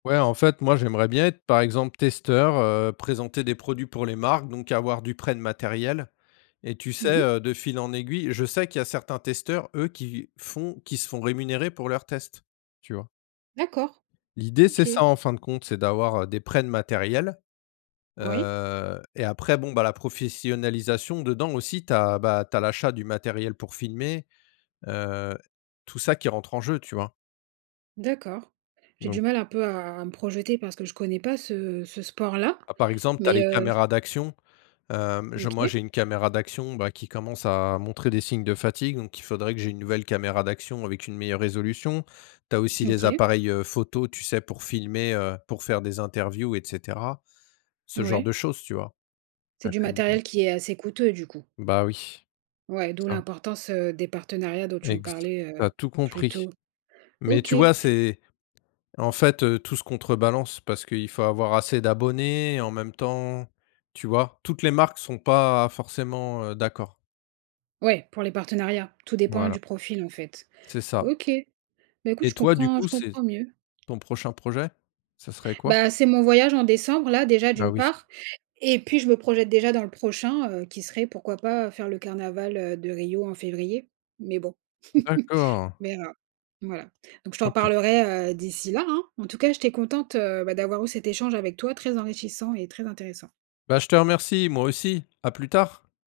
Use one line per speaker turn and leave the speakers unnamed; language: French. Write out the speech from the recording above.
Ouais en fait, moi j'aimerais bien être par exemple testeur, heu, présenter des produits pour les marques, donc avoir du prêt de matériel et tu sais,
Mmh mh.
heu, de fil en aiguille je sais qu'il y a certains testeurs, eux, qui font qui se font rémunérer pour leurs tests, tu vois?
D'accord.
L'idée c'est ça
OK.
en fin de compte, c'est d'avoir, heu, des prêts de matériel,
Oui.
heu, et après bon bah la professionnalisation dedans aussi tu as bah tu as l'achat du matériel pour filmer. Heu, tout ça qui rentre en jeu, tu vois?
D'accord. J'ai du
Donc
mal un peu à à me projeter parce que je ne connais pas ce ce sport là,
Par exemple, tu as
mais
les
heu
caméras d'action. Hem. Je moi,
OK.
j'ai une caméra d'action bah qui commence à montrer des signes de fatigue, donc il faudrait que j'ai une nouvelle caméra d'action avec une meilleure résolution. Tu as aussi les
OK.
appareils, heu, photos, tu sais, pour filmer, heu, pour faire des interviews et cetera. Ce genre
Ouais.
de choses, tu vois?
C'est du
[unintelligible]
matériel qui est assez coûteux, du coup?
Bah oui,
Ouais, d'où
ça.
l'importance, heu, des partenariats dont tu me
Exa
parlais,
tu as
heu,
tout
plus
compris,
tôt.
mais
OK.
tu vois? C'est en fait, heu, tout se contrebalance parce qu'il faut avoir assez d'abonnés en même temps. Tu vois? Toutes les marques sont pas, forcément, heu, d'accord.
Ouais, pour les partenariats. Tout dépend
Voilà.
du profil en fait.
C'est ça.
OK, mais écoute,
Et
je
toi, du
comprends je
coup, c'est
comprends mieux.
ton prochain projet, ça serait quoi?
Bah c'est mon voyage en décembre là déjà
Bah
d'une
oui.
part et puis je me projette déjà dans le prochain, heu, qui serait pourquoi pas faire le carnaval, heu, de Rio en février, mais bon.
D'accord.
Mais heu, voilà, donc je t'en
OK.
reparlerai, heu, d'ici là hein. En tout cas, j'étais contente, heu, bah d'avoir eu cet échange avec toi, très enrichissant et très intéressant.
Bah je te remercie moi aussi, à plus tard.